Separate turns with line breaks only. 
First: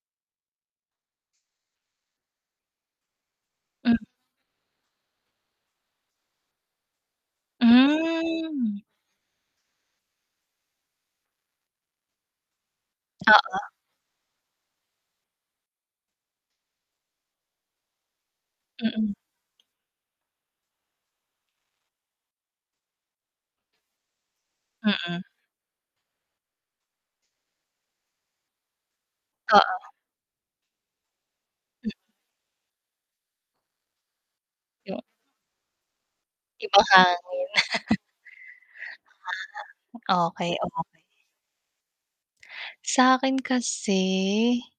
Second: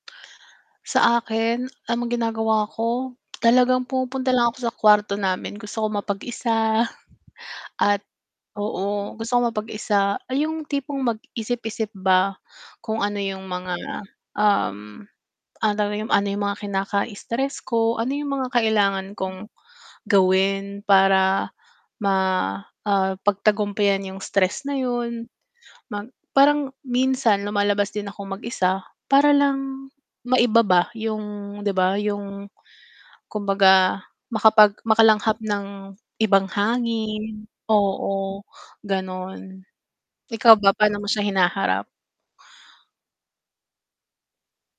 Sa akin, alam mong ginagawa ko talagang
Mm.
pumupunta lang ako sa kwarto namin. Gusto kong mapag-isa at
Mm.
oo, gusto kong mapag-isa. Ay, yung tipong magisip-isip ba kung ano yung
Oo.
mga, um, ano daw yung ano yung mga kinaka-stress ko. Ano yung mga
Mm.
kailangan kong gawin para ma ah, pagtagumpyan yung stress na
Mm.
yun. Mag parang minsan lumalabas din akong mag-isa para lang
Oo.
maiba ba yung 'di
M
ba, yung kumbaga makapag
Yo
makalanghap ng ibang
Ibang hangin.
hangin oo,
Di
ganon.
ba? Okay,
Ikaw ba
okay.
paano mo siya hinaharap?
Sakin kasi